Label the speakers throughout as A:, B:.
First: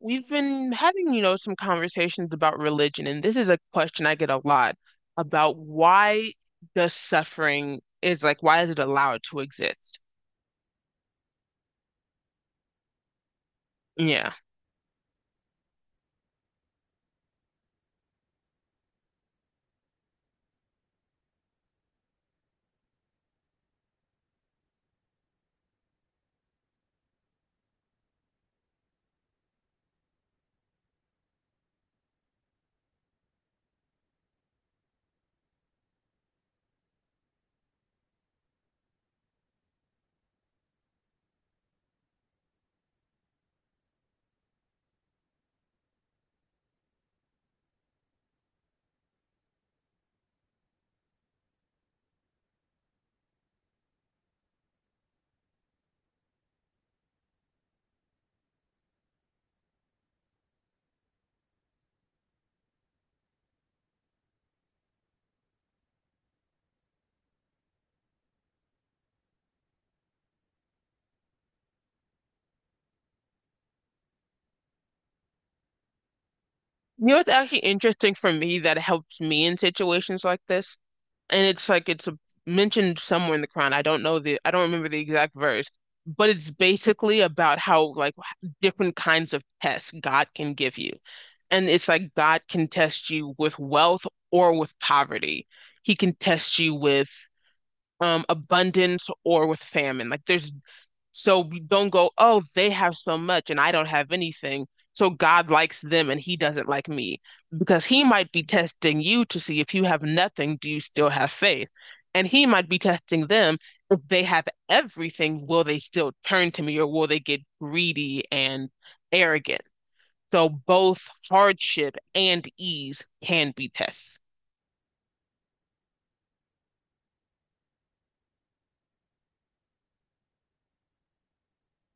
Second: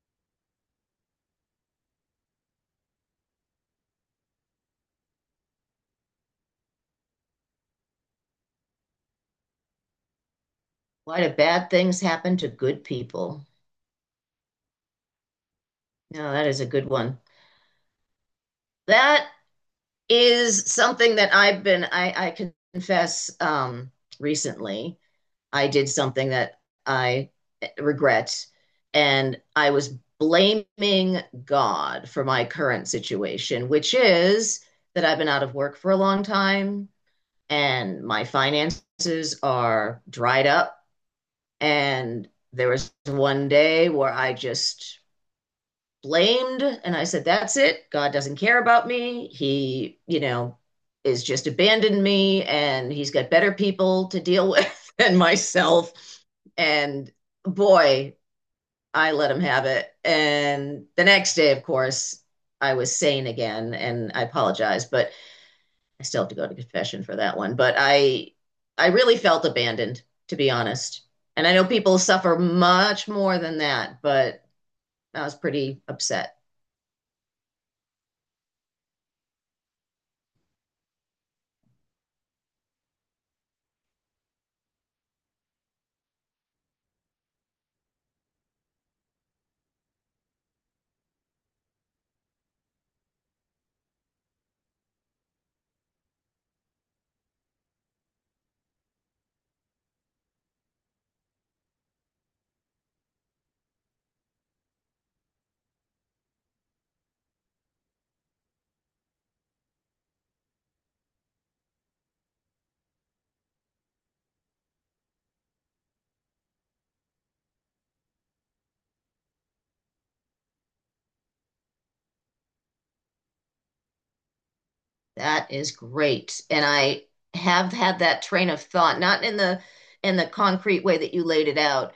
A: We've been having, some conversations about religion, and this is a question I get a lot about why does suffering is like, why is it allowed to exist?
B: Why do bad things happen to good people?
A: Yeah.
B: No, that is a good one. That is something that I've been, I confess, recently. I did something that I regret, and I was blaming God for my current situation, which is that I've been out of work for a long time and my finances are dried up. And there was one day where I just blamed. And I said, that's it. God doesn't care about me. He, you know, is just abandoned me and he's got better people to deal with than myself. And boy, I let him have it. And the next day, of course, I was sane again and I apologize, but I still have to go to confession for that one. But I really felt abandoned, to be honest. And I know people suffer much more than that, but I was pretty upset.
A: It's actually interesting for me that it helps me in situations like this and it's like it's a, mentioned somewhere in the Quran. I don't remember the exact verse, but it's basically about how like different kinds of tests God can give you. And it's like God can test you with wealth or with poverty. He can test you with abundance or with famine. Like there's So we don't go, oh, they have so much and I don't have anything. So God likes them and he doesn't like me because he might be testing you to see if you have nothing, do you still have faith? And he might be testing them if they have everything, will they still turn to me or will they get greedy and arrogant? So both hardship and ease can be tests.
B: That is great. And I have had that train of thought, not in the concrete way that you laid it out,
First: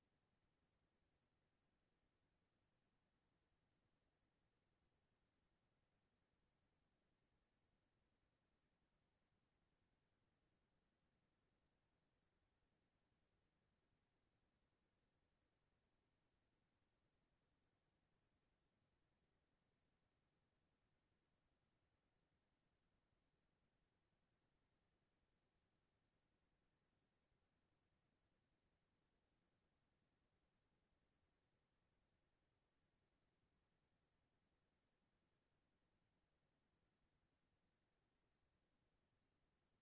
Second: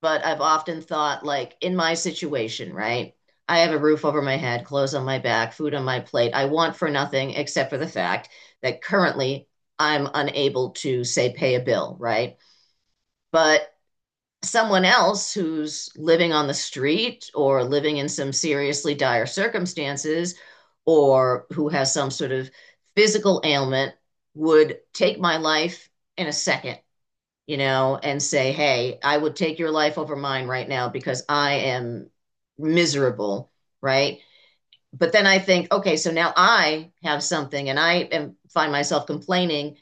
B: but I've often thought like in my situation, right? I have a roof over my head, clothes on my back, food on my plate. I want for nothing except for the fact that currently I'm unable to, say, pay a bill, right? But someone else who's living on the street or living in some seriously dire circumstances or who has some sort of physical ailment would take my life in a second, you know, and say, hey, I would take your life over mine right now because I am miserable, right? But then I think, okay, so now I have something and I am, find myself complaining,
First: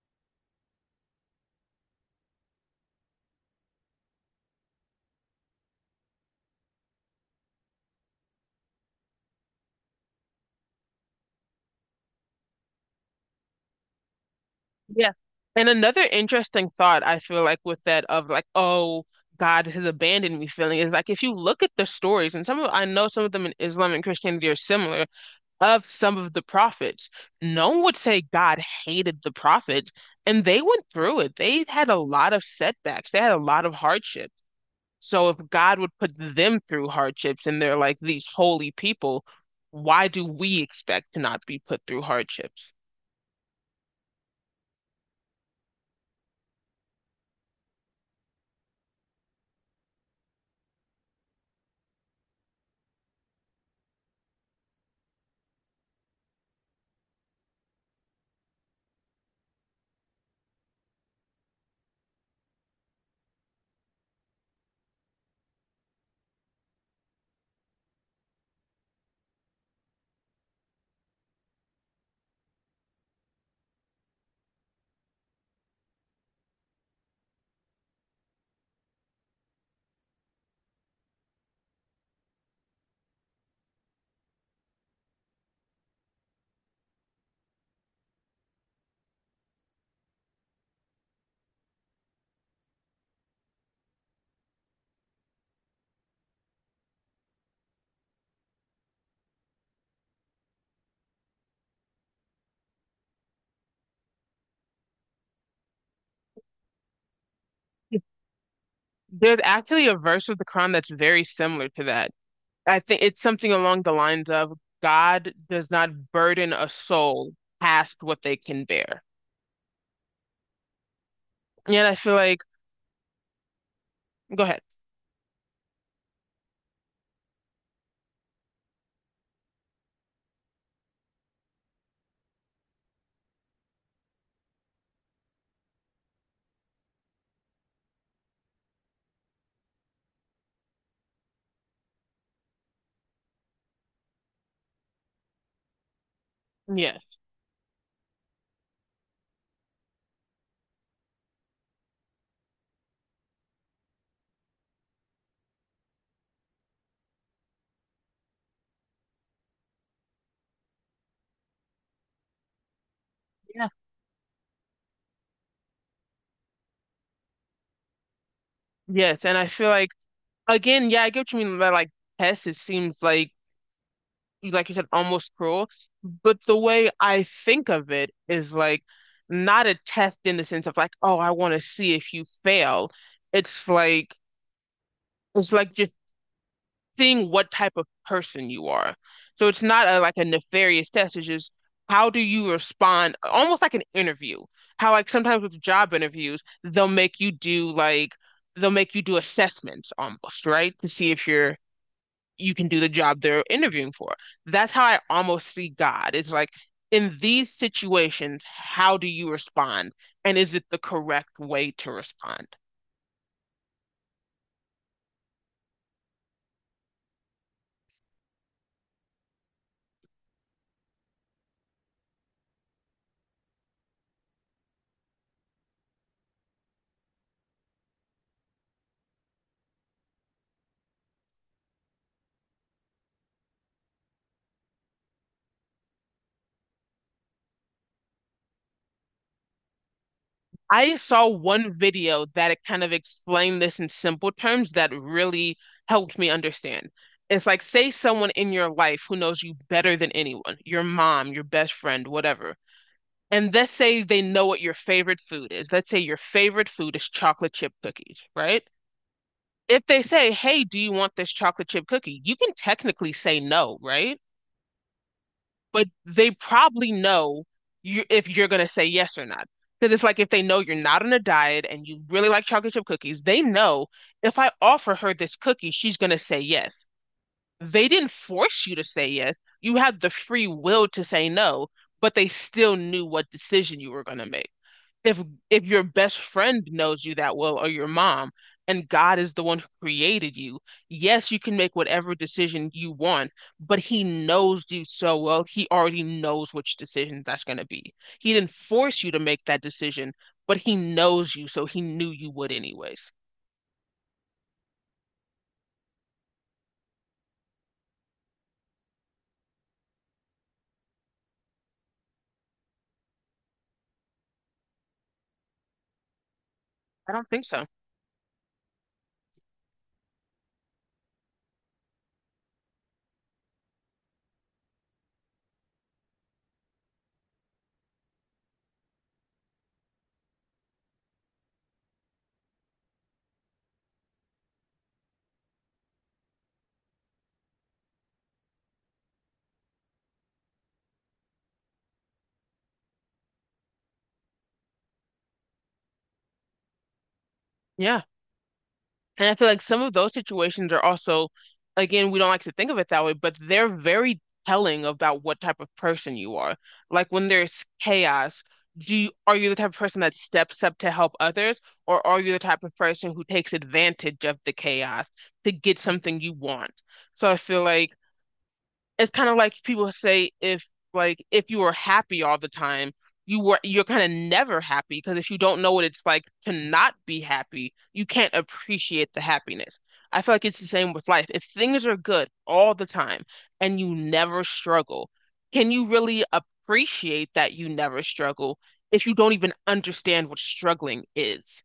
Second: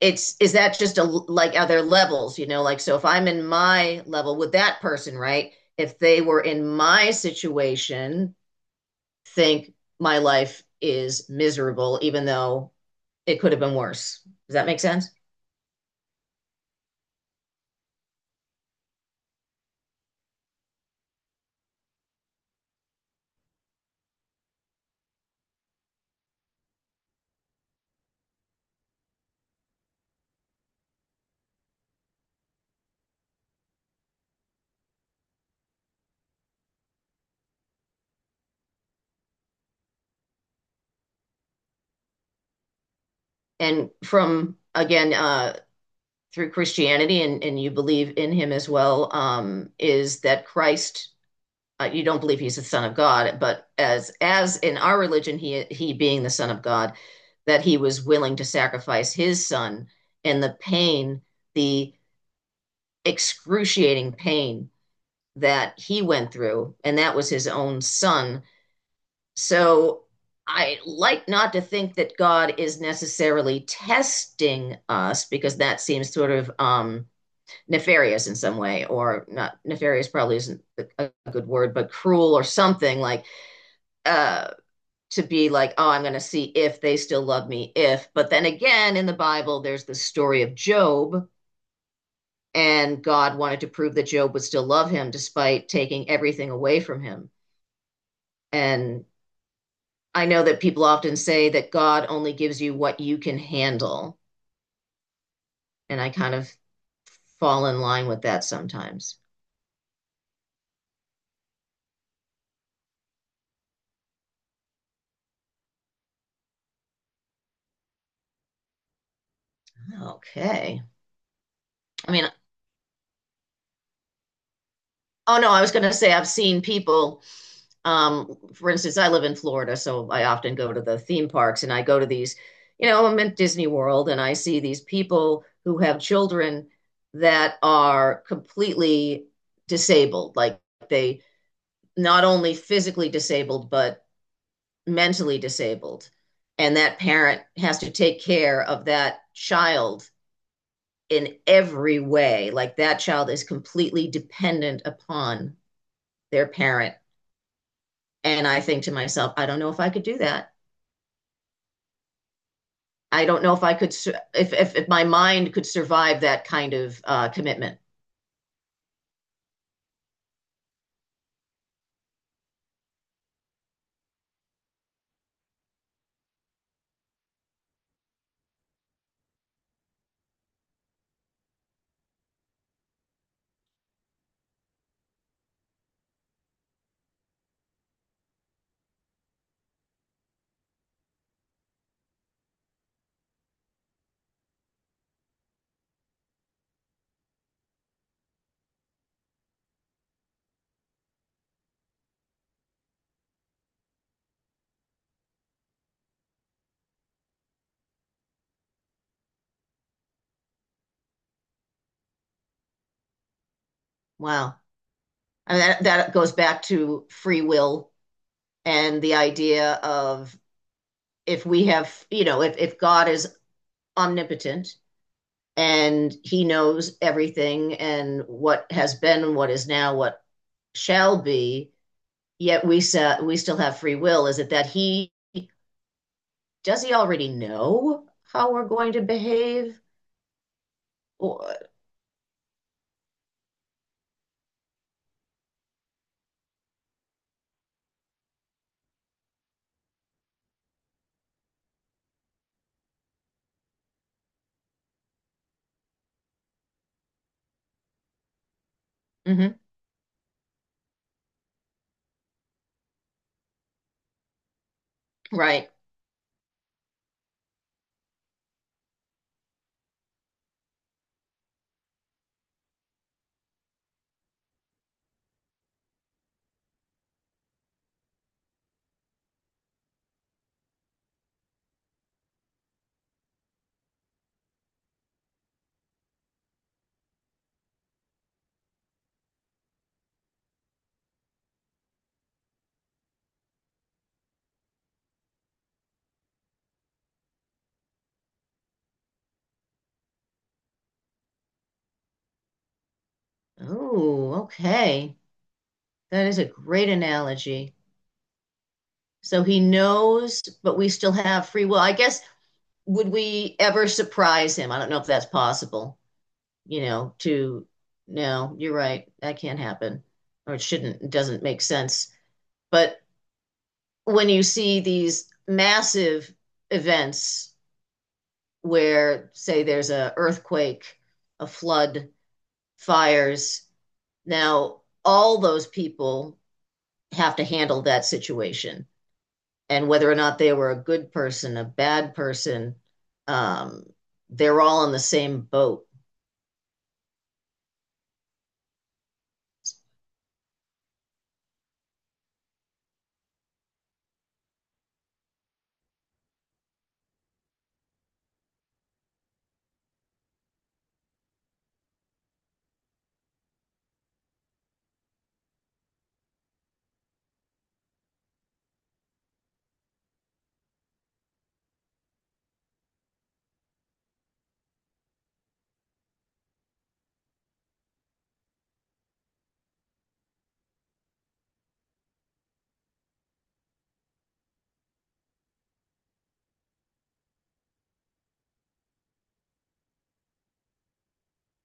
B: it's, is that just a, like are there levels, you know, like so if I'm in my level with that person, right, if they were in my situation, think my life is miserable even though it could have been worse. Does that make sense?
A: Yeah. And another interesting thought I feel like with that of like, oh, God has abandoned me feeling is like if you look at the stories, and some of I know some of them in Islam and Christianity are similar of some of the prophets, no one would say God hated the prophets, and they went through it. They had a lot of setbacks, they had a lot of hardships. So if God would put them through hardships and they're like these holy people, why do we expect to not be put through hardships?
B: And from again through Christianity, and you believe in him as well, is that Christ, you don't believe he's the son of God, but as in our religion, he being the son of God, that he was willing to sacrifice his son and the pain, the excruciating pain that he went through, and that was his own son. So I like not to think that God is necessarily testing us because that seems sort of nefarious in some way, or not nefarious probably isn't a good word, but cruel or something like uh to be like, oh, I'm going to see if they still love me, if. But then again, in the Bible, there's the story of Job, and God wanted to prove that Job would still love him despite taking everything away from him. And I know that people often say that God only gives you what you can handle. And I kind of fall in line with that sometimes.
A: There's actually a verse of the Quran that's very similar to that. I think it's something along the lines of God does not burden a soul past what they can bear.
B: Okay.
A: And I
B: I
A: feel
B: mean,
A: like, go ahead.
B: oh no, I was going to say I've seen people. For instance, I live in Florida, so I often go to the theme parks and I go to these, you know, I'm at Disney World and I see these people who have children that are completely disabled. Like they not only physically disabled, but mentally disabled. And that
A: Yes.
B: parent has to take care of that child in every way. Like that child is completely dependent upon their parent. And I think to myself, I don't know if I could do that. I don't know if
A: Yeah.
B: I could, if my mind could survive that kind of commitment.
A: Yes. And I feel like, again, yeah, I get what you mean by like tests. It seems like you said, almost cruel. But the way I think of it is like not a test in the sense of like, oh, I want to see if you fail. It's like it's like just seeing what type of person you are. So it's not a like a nefarious test. It's just how do you respond, almost like an interview. How like sometimes with job interviews, they'll make you do assessments almost, right? To see if you can do the job they're interviewing for. That's how I almost see God. It's like in these situations, how do you respond? And is it the correct way to respond?
B: Wow. I mean, that goes back to free will and the idea of if we have, you know, if God is omnipotent and he knows everything and what has been, what is now, what shall be, yet we, we still have free will, is it that he, does he already know how we're going to behave?
A: I saw
B: Or,
A: one video that it kind of explained this in simple terms that really helped me understand. It's like, say someone in your life who knows you better than anyone, your mom, your best friend, whatever. And let's say they know what your favorite food is. Let's say your favorite food is chocolate chip cookies, right?
B: mhm,
A: If they say, hey, do you want this chocolate chip cookie? You can technically say no, right?
B: right.
A: But they probably know you if you're gonna say yes or not. Because it's like if they know you're not on a diet and you really like chocolate chip cookies, they know if I offer her this cookie, she's gonna say yes. They didn't force you to say yes. You had the free will to say no, but they still knew what decision you were gonna make if if your best friend knows you that well or your mom and God is the one who created you, yes, you can make whatever decision you want, but he knows you so well, he already knows which decision that's going to be. He didn't force you to make that decision, but he knows you, so he knew you would anyways.
B: Oh, okay. That is a great analogy. So he knows, but we still have free will. I guess, would we ever surprise him? I don't know if that's possible, you
A: I
B: know,
A: don't think so.
B: to, no, you're right. That can't happen. Or it shouldn't, it doesn't make sense. But when you see these massive events where, say, there's a earthquake, a flood, fires, now all those people have to handle that situation and whether or not they were a good person, a bad person, um, they're all in the same boat.
A: Yeah. And I feel like some of those situations are also, again, we don't like to think of it that way, but they're very telling about what type of person you are. Like when there's chaos, are you the type of person that steps up to help others, or are you the type of person who takes advantage of the chaos to get something you want? So I feel like it's kind of like people say if you were happy all the time, you're kind of never happy because if you don't know what it's like to not be happy, you can't appreciate the happiness. I feel like it's the same with life. If things are good all the time and you never struggle, can you really appreciate that you never struggle if you don't even understand what struggling is?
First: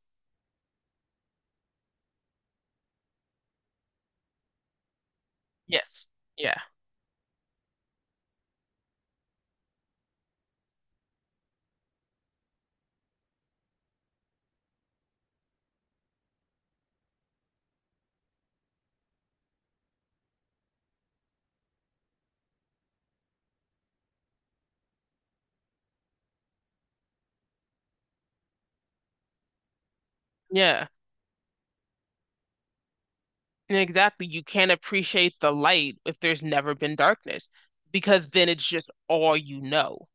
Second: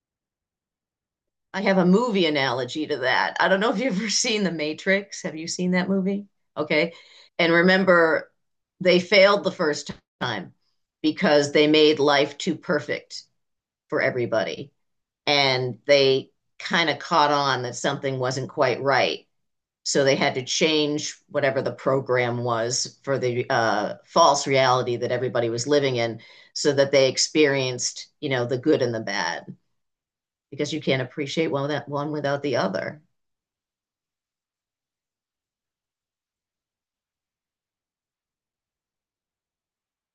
B: I have a movie analogy to that. I don't know if you've ever seen The Matrix. Have you seen that
A: Yes.
B: movie?
A: Yeah.
B: Okay. And remember, they failed the first time because they made life too perfect for everybody. And they kind of caught on that something wasn't quite right. So they had to change whatever the program was for the false reality that everybody was living in, so that they experienced, you know, the good and the bad, because you
A: Yeah.
B: can't appreciate one without the other.
A: And exactly, you can't appreciate the light if there's never been darkness, because then it's just all you know.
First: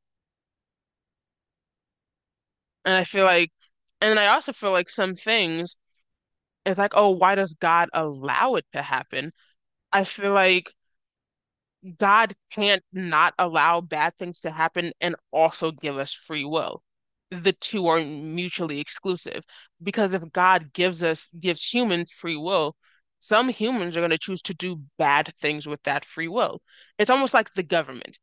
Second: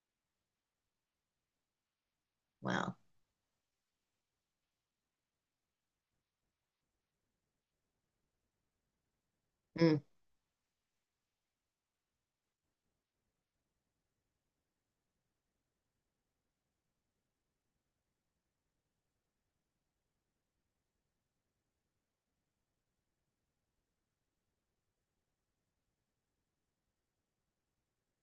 A: And
B: Wow.
A: I feel like, and I also feel like some things, it's like, oh, why does God allow it to happen?
B: Mm.
A: I feel like God can't not allow bad things to happen and also give us free will. The two are mutually exclusive because if gives humans free will, some humans are going to choose to do bad things with that free will. It's almost like the government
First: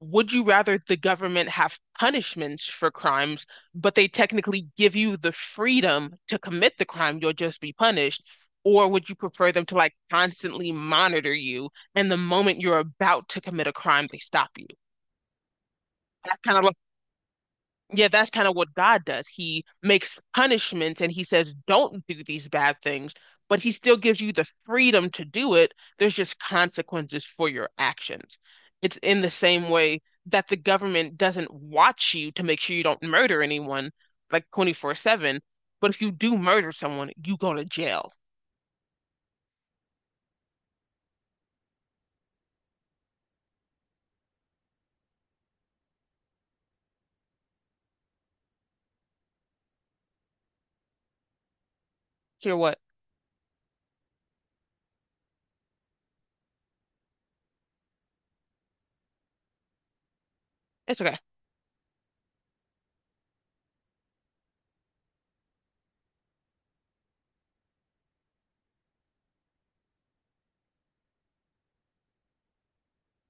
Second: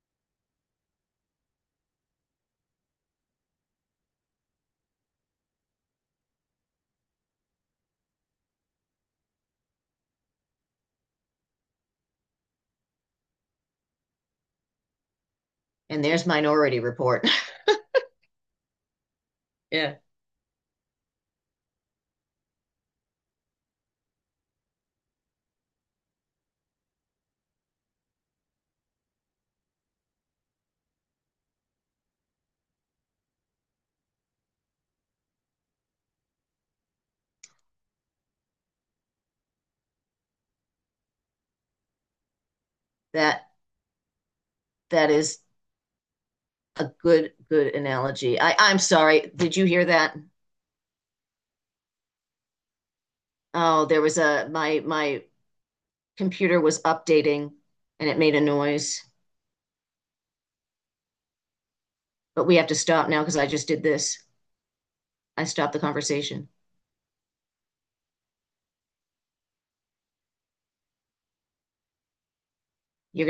A: would you rather the government have punishments for crimes, but they technically give you the freedom to commit the crime, you'll just be punished? Or would you prefer them to like constantly monitor you and the moment you're about to commit a crime, they stop you?
B: And there's
A: That's kind of
B: Minority Report.
A: yeah, that's kind of what God does. He
B: Yeah.
A: makes punishments and he says, don't do these bad things, but he still gives you the freedom to do it. There's just consequences for your actions. It's in the same way that the government doesn't watch you to make sure you don't murder anyone like 24/7, but if you do murder someone, you go to jail.
B: That that is a good analogy. I'm sorry. Did you hear that?
A: Hear what?
B: Oh, there was a my computer was updating, and it made a noise.
A: It's okay.
B: But we have to stop now because I just did this. I stopped the conversation. You're